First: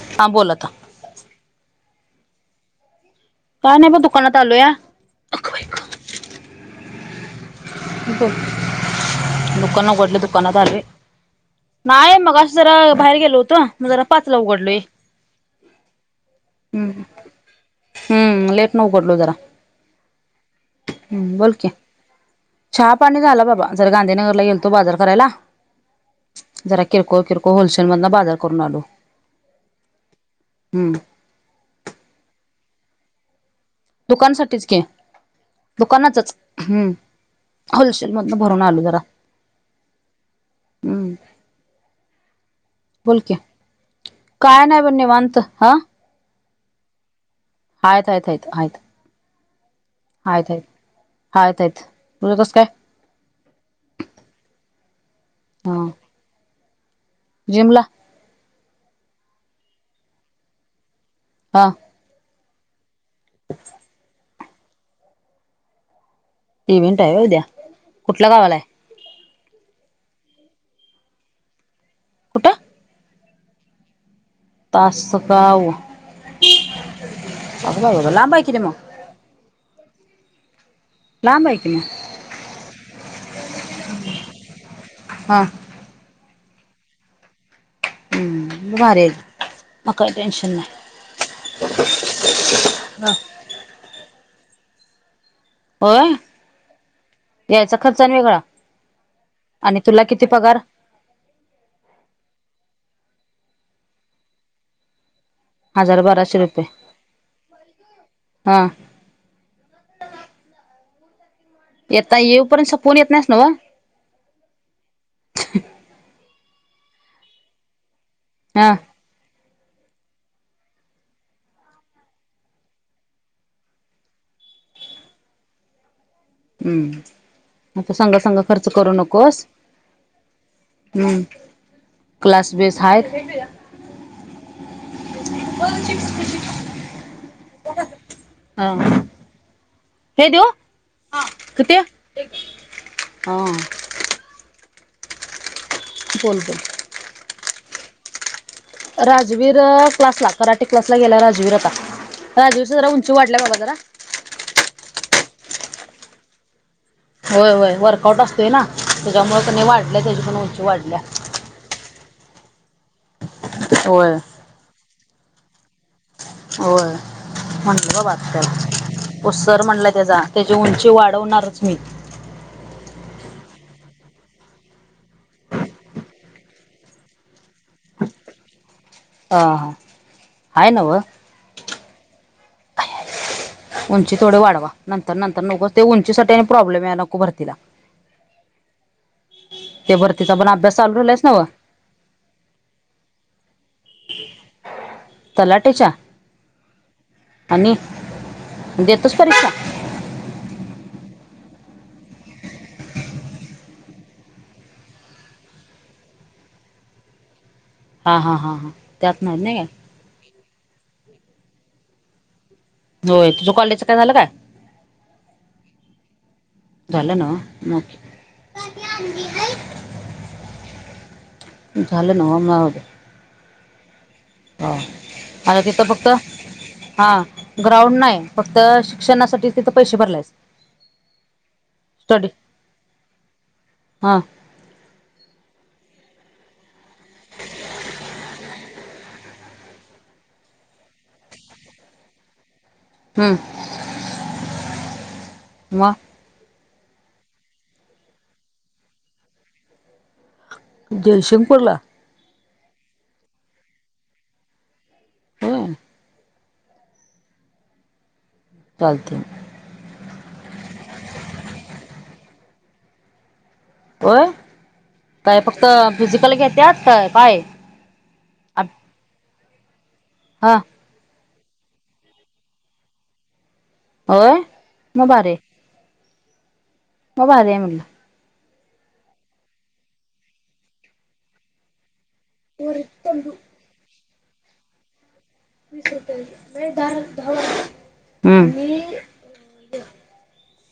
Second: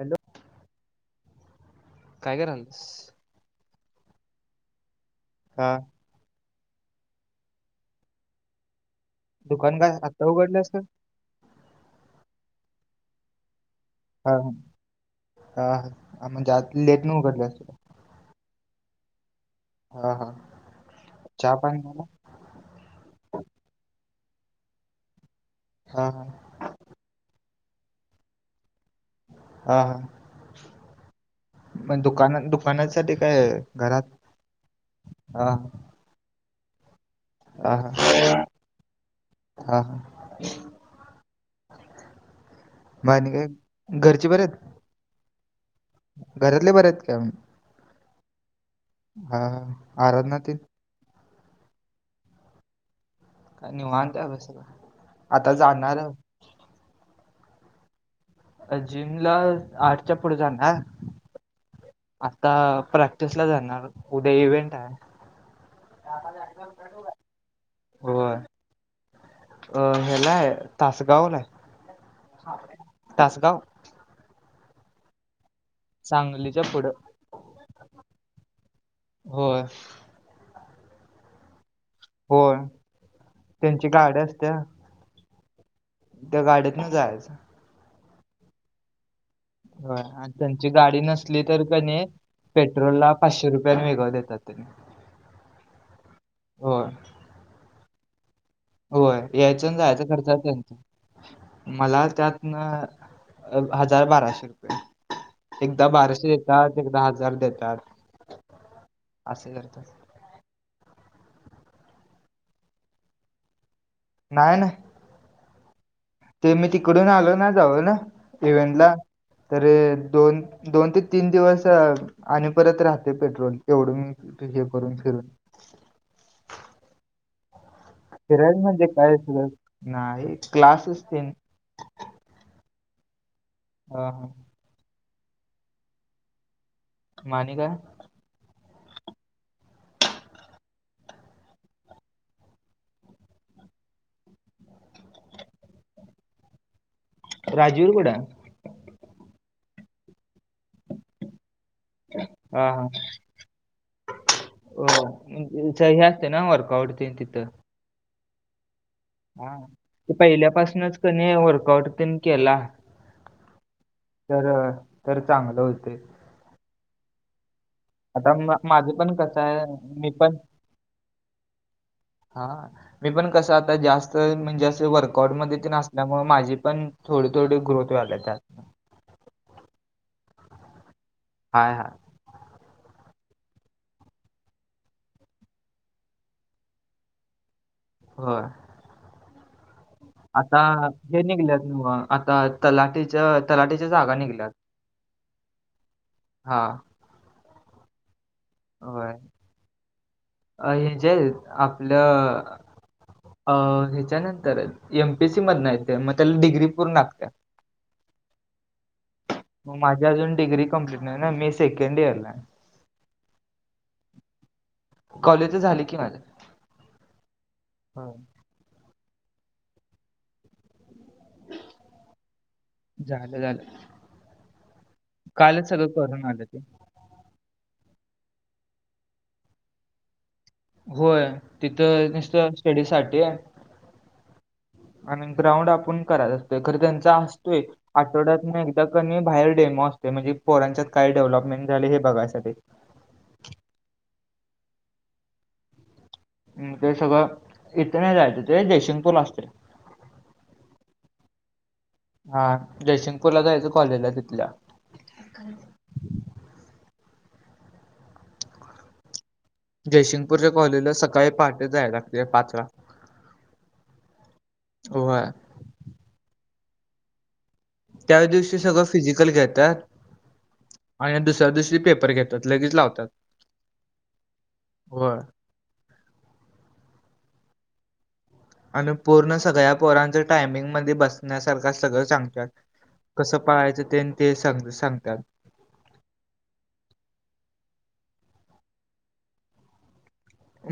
Hello हा बोल आता. काय करालीस? काय नाही बा दुकानात आलोया. हा. दुकान काय उघडलयं आत्ता दुकानात उघडलंस का? आलोय. नाही मगाशी जरा बाहेर गेलो होतो. मग जरा हा पाचला उघडलोय. हा म्हणजेत आज हम्म लेटन उघडलेस का? हम्म. लेट उघडलो जरा. हा हा हम् बोल चहा की? पाणी झाला? चा पाणी झालं बाबा जरा गांधीनगरला गेलतो बाजार करायला. हा. जरा किरकोळ किरकोळ होलसेल मधला बाजार करून आलो. हा. हम्म मग दुकान दुकानासाठी काय? घरात दुकानासाठीच की. हा दुकानातच. हम्म. हा हा होलशेल मधन हा भरून आलो जरा. हा हम्म. मग बोल आणि की काय? घरची बरेत? काय नाही ब निवांत. हा. घरातले बर आहेत का? हायित हायित हायित. हा. आराधना हायित तेन हायित हायित हायित. तुझं कसं काय? काय निवांत हाय ब सगळं‌. आता जाणार जीमला. अ जिमला आठच्या पुढे जाणार. हा. आता प्रॅक्टिस ला जाणार उद्या इव्हेंट हाय. इव्हेंट हाय व्हय उद्या. कुठल्या गावाला हाय? अ हेला हाय तासगावला. कुठं तासगाव. तासगाव. सांगलीच्या पुढं अग बाई लांब हाय कि रे मग. होय. लांब आहे कि मग. होय. त्यांची गाडी असत्या. हा. त्या गाडीतन जायाचं. हम्म म भारी आहे. मग व्हय. काही आणि टेन्शन त्यांची गाडी नसली तर कणी, पेट्रोल ला नाही पाचशे रुपये. तन वेगळं देत्यात ते. होय. यायचा खर्चा आणि वेगळा. होय, यायचं न आणि तुला जायचा किती खर्चा पगार त्यांचा. मला त्यातन हजार बाराशे रुपये. एकदा हजार बाराशे रुपये देतात, एकदा हजार देतात हा अस करतात. येता येऊपर्यंत, संपवून येत नाहीस नव्ह? नाही नाही. ते मी तिकडून आलो नाजाऊन, हा इव्हेंटला तर दोन दोन ते तीन दिवस आणि परत राहतय पेट्रोल, एवढून हे करून फिरून. हम्म. आता संग, संग फिरायला खर्च म्हणजे करू काय नकोस. फिरायला नाही क्लासेस ते हम्. क्लास बेस हाय. [unintelligible] हा. [inaudible] माणि गं हा. हे देऊ? हा किती? एकच हा. PhonePe. राजीव कुठंय? राजवीर क्लासला, कराटे क्लासला गेलाय राजवीर आता. हा राजवीरची हा जरा उंची वाढल्या बाबा जरा हे असतय ना वर्कआउट? ते तिथं होय होय वर्कआउट असतोय ना. त्याच्यामुळे हा कणी वाढल्या ते त्याची पण उंची पहिल्यापासनच वाढल्या कणी, वर्कआउट तेन केला. होय. तर तर चांगलं होतय. होय. म्हटलं आता म- माझं पण वाटतं, तो कसं सर आहे म्हणलाय मी तेचा, पण त्याची उंची वाढवणारच मी. हा मी पण कसं आता जास्त म्हणजे असं वर्कआउट मध्ये ते असल्यामुळे माझी पण थोडे थोडी ग्रोथ व्हायलिया त्यात. ह हां हाय नव्ह? हाय हाय. उंची थोड वाढवा. नंतर नंतर नको ते उंचीसाठी आणि प्रॉब्लेम यायला नको भरतीला. होय. ते भरतीचा पण आता अभ्यास चालू राहिलायस हे नव निघल्यात, म आता तलाठीच्या, तलाठीच्या जागा निघल्यात. [inaudible] तलाठीच्या? हां, आणि होय. देतोच परीक्षा? अ हे जे आपलं अ ह्याच्यानंतर एमपीएससी मधन आहेत त्या. मग त्याला डिग्री पूर्ण असत्या. हा हा हा हा त्यात नाही नाही. मग काय माझी अजून डिग्री कंप्लीट नाही ना. मी सेकंड इयरला आहे. होय तुझं कॉलेजचं काय झालं काय? कॉलेज तर झाली की माझं. झाला ना? होय, [unintelligible] झालं नवं? झालं झालं. हा आता कालच तिथं सगळं फक्त करून आलो ते. हा ग्राउंड नाही फक्त शिक्षणासाठी तिथं पैसे भरलायस होय तिथं स्टडी निसतं स्टडी साठी. हा आणि ग्राउंड आपूण करायचं खर त्यांचा असतोय आठवड्यात एक कणी बाहेर डेमो असतोय म्हणजे पोरांच्यात काय डेव्हलपमेंट झाली हे बघायसाठी. हम् [inaudible] म ते सगळं इथे नाही जायचं ते जयसिंगपूरला असतय. जयसिंगपूरला? हा जयसिंगपूरला जायचं कॉलेजला तिथल्या होय! चालते. जयसिंगपूरच्या कॉलेजला सकाळी पहाटे जायला लागते पाच ला होय होय. काय फक्त फिजिकल घेत्यात का काय? त्याच दिवशी सगळं फिजिकल घेतात. हा. आणि दुसऱ्या दिवशी पेपर घेतात लगेच लावतात. होय म होय. भारी हाय. म भारी हाय म्हणलं. आणि पूर्ण सगळ्या पोरांचं टायमिंग मध्ये बसण्यासारखं सगळं चांग कसं पाळायचं तेन ते सगळ सांगतात. [unintelligible] हं.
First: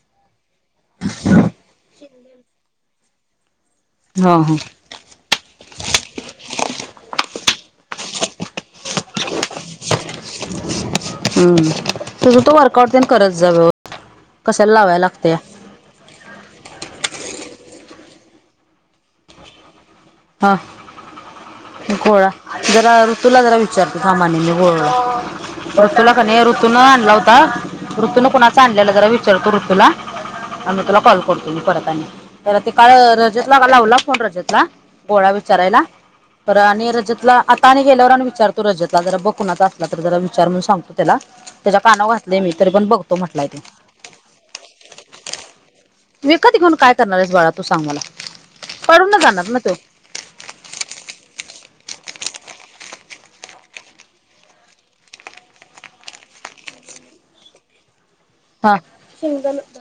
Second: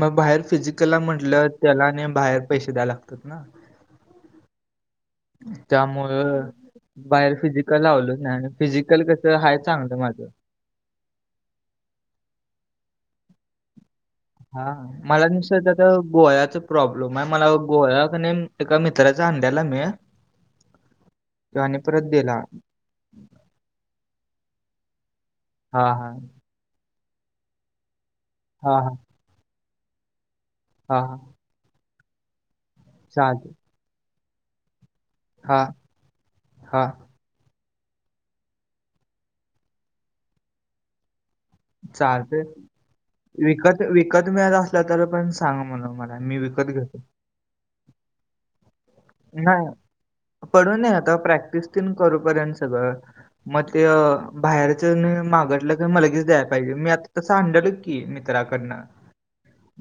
मग बाहेर फिजिकलला म्हटलं त्याला आणि बाहेर पैसे द्यायला लागतात ना हा हा. त्यामुळ बाहेर फिजिकल लावलच नाही आणि फिजिकल कस हाय चांगलं माझं. हम् तुझं तू वर्कआउट तेन करत जा वे कशाला लावाय लागतया गोळ्याच प्रॉब्लेम आहे मला गोळा कानाय एका मित्राचा आणलेला मी हा आणि परत गोळा दिला ऋतूला जरा विचारते थांब आणि मी गोळा हा हा ऋतूला का नाय ऋतू न आणला होता. ऋतूून कुणाच हा आणलेला हा जरा विचारतो ऋतूला अन् म तुला हा हा कॉल करतो मी परत आनी. तर ते काळ चालते रजतला का लावला फोन रजतला. गोळा हा विचारायला पर हा आणि रजतला आणि गेल्यावर आणि विचारतो रजतला जरा बघ कुणाचा असला तर जरा विचार म्हणून सांगतो त्याला. त्याच्या कानावर घातलय चालते मी तरी पण बघतो म्हटलाय तो विकत विकत मिळत असला तर पण सांगा म्हणा मला मी विकत घेऊन काय? घेतो करणारयस बाळा तू सांग मला? पडून ना जाणार ना नाही तो पडून आता प्रॅक्टिस तेन करू पर्यंत सगळं. म ते बाहेरच्यांनी मागितला की म लागेच द्यायला पाहिजे मी आता तसं आणलेला की कि हा मित्राकडनं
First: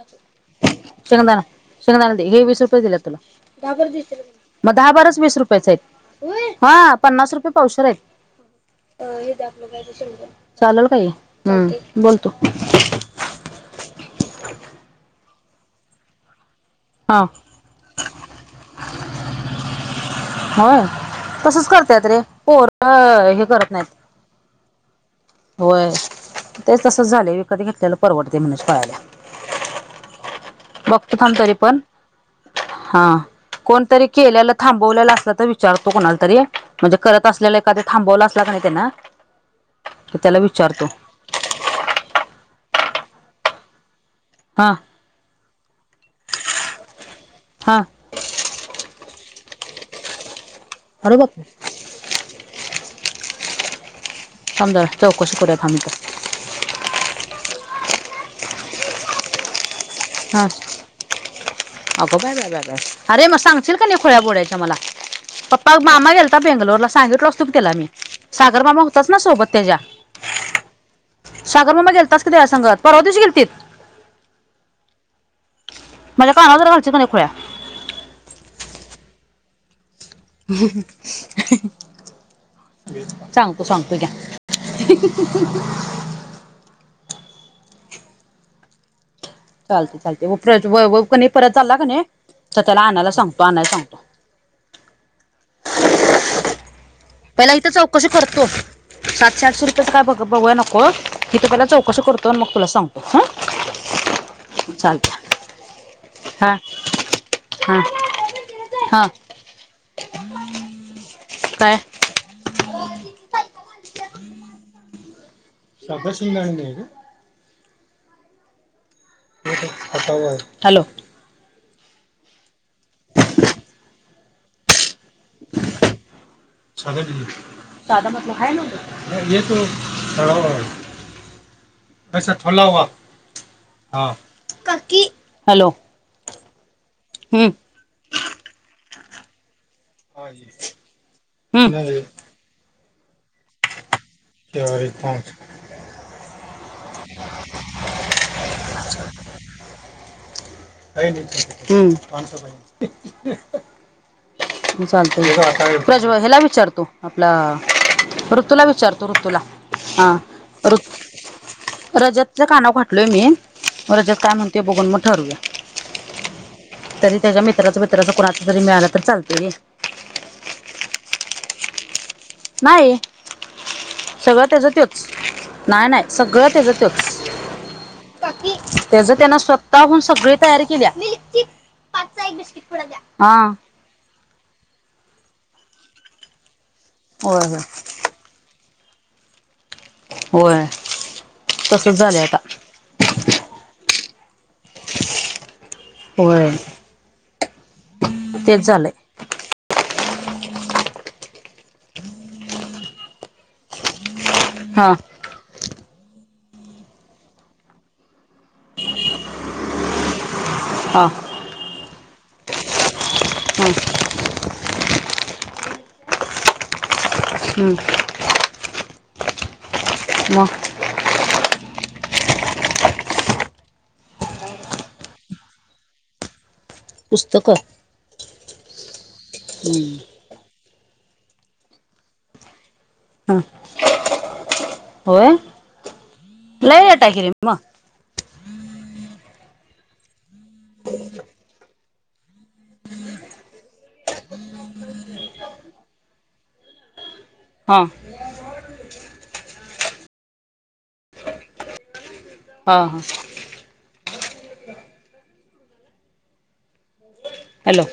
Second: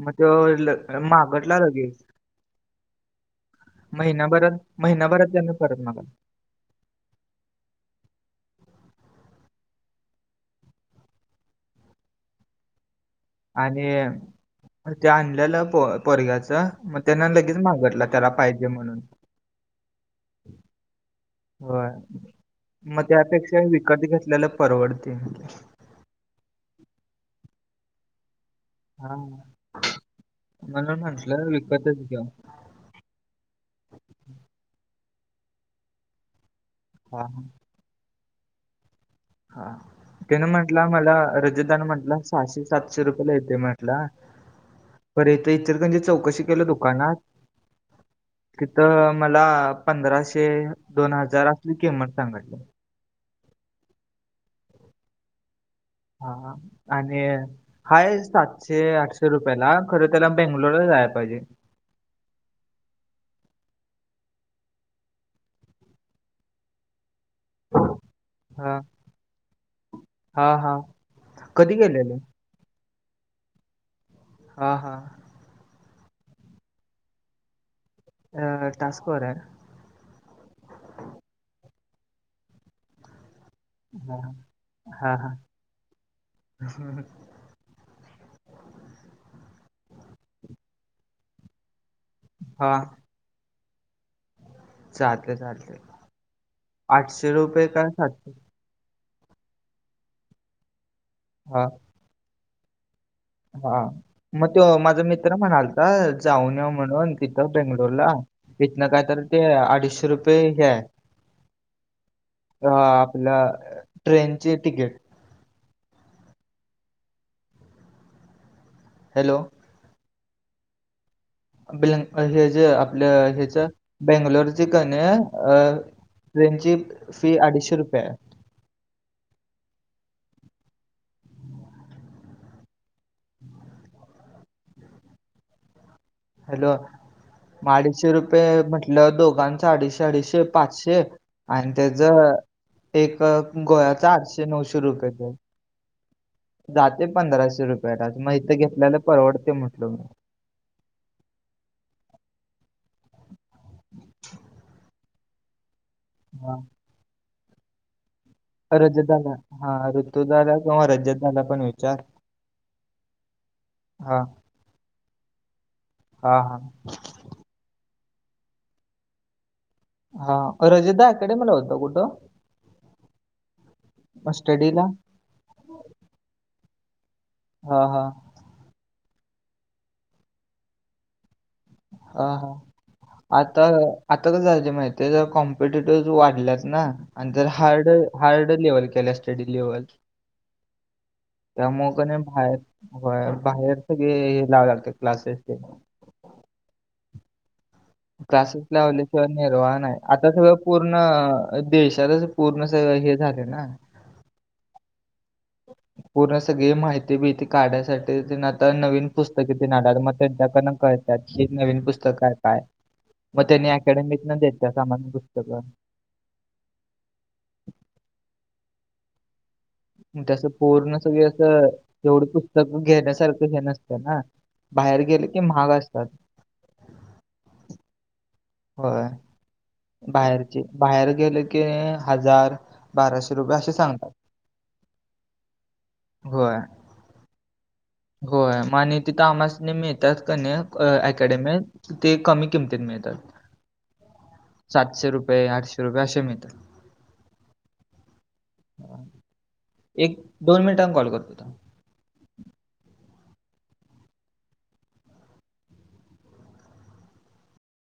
म तो शेंगदाणा मागितला लगेच. शेंगदाणा वीस रुपये दिले तुला महिनाभरात मग दहा बारा महिनाभरात वीस त्यानं रुपयाचं. परत मागवला पन्नास रुपये पावशेर हयात. चालेल काय हे हम् बोलतो तू. आणि ते आणल्यालं प पोरग्याचं मग हा त्यांन लगेच मागितला त्याला पाहिजे म्हणून होय तसच होय करत्यात रे पोर मग हे त्यापेक्षा करत नाहीत. विकत घेतलेल परवडतय होय ते तसच झालय विकत घेतलेल परवडतय म्हणायची पाळी आल्या हा म्हणून बघतो थांब म्हटल तरी पण विकतच घेऊया हा कोणतरी केल्याल थांबवलेल असल तर विचारतो कोणाला तरी म्हणजे हा करत असलेल एखाद थांबवलं असला का नाही त्यांन हा त्यान म्हटला मला रजत दा न म्हटला सहाशे सातशे रुपयला येतय म्हणला हा म्हणला खर इथ इचलकरंजीत चौकशी केलो दुकानात हा तिथं मला पंधराशे-दोन अरे बापरे हजार असली किंमत सांगितल्यात थांब जरा चौकशी करुया थांब हा-हा आणि हाय सातशे-आठशे रुपयला खरं त्याला बेंगलोरला जायला पाहिजे. आगं बाय-बाय-बाय अरे मग सांगशील का नाही खुळ्या बोड्याच्या मला पप्पा मामा गेलता बेंगलोरला सांगितलो असतो त्याला मी सागर हा मामा होताच ना सोबत त्याच्या. हा हा सागर कधी मामा गेलेले गेलताच की त्याच्या संग परवा दिवशी गेलतीत हा-हा माझ्या काना वर जरा घालचील कणी खुळ्या अ टास्क वर हाय ह. सांगतो-सांगतो हा घ्या ह. चालतय- चालतय वैभव परत चालला कणी तर हा त्याला आणायला सांगतो आणयला सांगतो चालतय-चालतय पहिला इथं चौकशी करतो सातशे-आठशे रुपयांच काय बघ बघायला नको इथं हा पहिला चौकशी करतो आणि मग तुला सांगतो हं हा मग त्यो माझा मित्र म्हणालता हां जाऊन येऊ म्हणून तिथं हां बेंगलोरला इथन काय हां तर ते अडीचशे रुपये हे हाय काय आपल ट्रेनची तिकीट साखर शेंगदाणे नाही काय हॅलो होय हॅल्लो ब हे जे आपल्या हेच बेंगलोरचे कणी अ ट्रेनची फी अडीचशे रुपये आहे. हाय नव्ह त्यात [unintelligible] [unintelligible] हॅलो हॅलो हम अडीचशे रुपये म्हटल दोघांच अडीचशे हाँ अडीशे ये पाचशे हम्म आणि नहीं त्याच एक गोव्याच आठशे ते क्या नऊशे अरे रुपयच पाँच जातय पंधराशे रुपयाला मग इथं घेतल्याल परवडतय म्हणलो पास पाहिजे हं हां प्रज हलां हा विचारतो आपलां तुलां रजत विचारतो दादा ऋतूंला हा ऋतू दादा किंवा रजत दादा पण विचार रजतंच्या कानांवरं घातंलय मी येतं मंग हा कायं म्हणते बघूंन मगं ठरूंया हां हां तरी त्यांच्या मित्रांचं मित्रांचं कणाचं जरी मिळालं तरं चालते हां रजिता अकॅडेमीला होतं कुठं नाहीं सगळं त्यांचा स्टडीला तोंचं नाहीं नाहीं सगळं तेचंतो हां हां त्यांचं त्यांना स्वंतःहून सगळे तयारी केली आहे पांच चां एक बिस्किट पूडां द्यां आंता क जायचे माहिती आहे जरं कॉम्पिटेटिव वाढल्यांत नां आणि होय जरं होय हार्ड हार्ड लेवल केल्यां असत्यां डीलेवरं होय तसच त्यांमुळे झालंय आता बाहेर होयं बाहेर सगळें हे लावं लागतं क्लासेस ते होयं क्लासेस लावले निर्वाहण आहे आंता सगळं पूर्ण देशांतच पूर्ण संग हे झाले नां हां पूर्ण सगळीं माहिती मीती काढण्यांसाठी तरं नवीन पुस्तके ते नां मगं जे कांना हा कळतांत की नवीन पुस्तकं आहे कायं मंग त्यांनी हं, अकॅडमीत नं द्यायच्यां सामान्यं पुस्तकं हम्मं मग त्यासं पूर्ण सगळं असं तेवढी पुस्तकं घेण्यांसारखं हे नसतं नां बाहेर गेले की महांग असतांत. पुस्तकं होयं हम्मं बाहेरचे बाहेर गेले की हजांर हं होयं लंय येतां गीरीस मगं होयं आणि आणि ते तमांसने मिळतांत की अकॅडमीत ते कमी किमतीत मिळतातं सातशे रुपये आठशे रुपये असे मिळतातं. हां हं एक दोन मिनटांन कॉल करतो हां हां हॅलो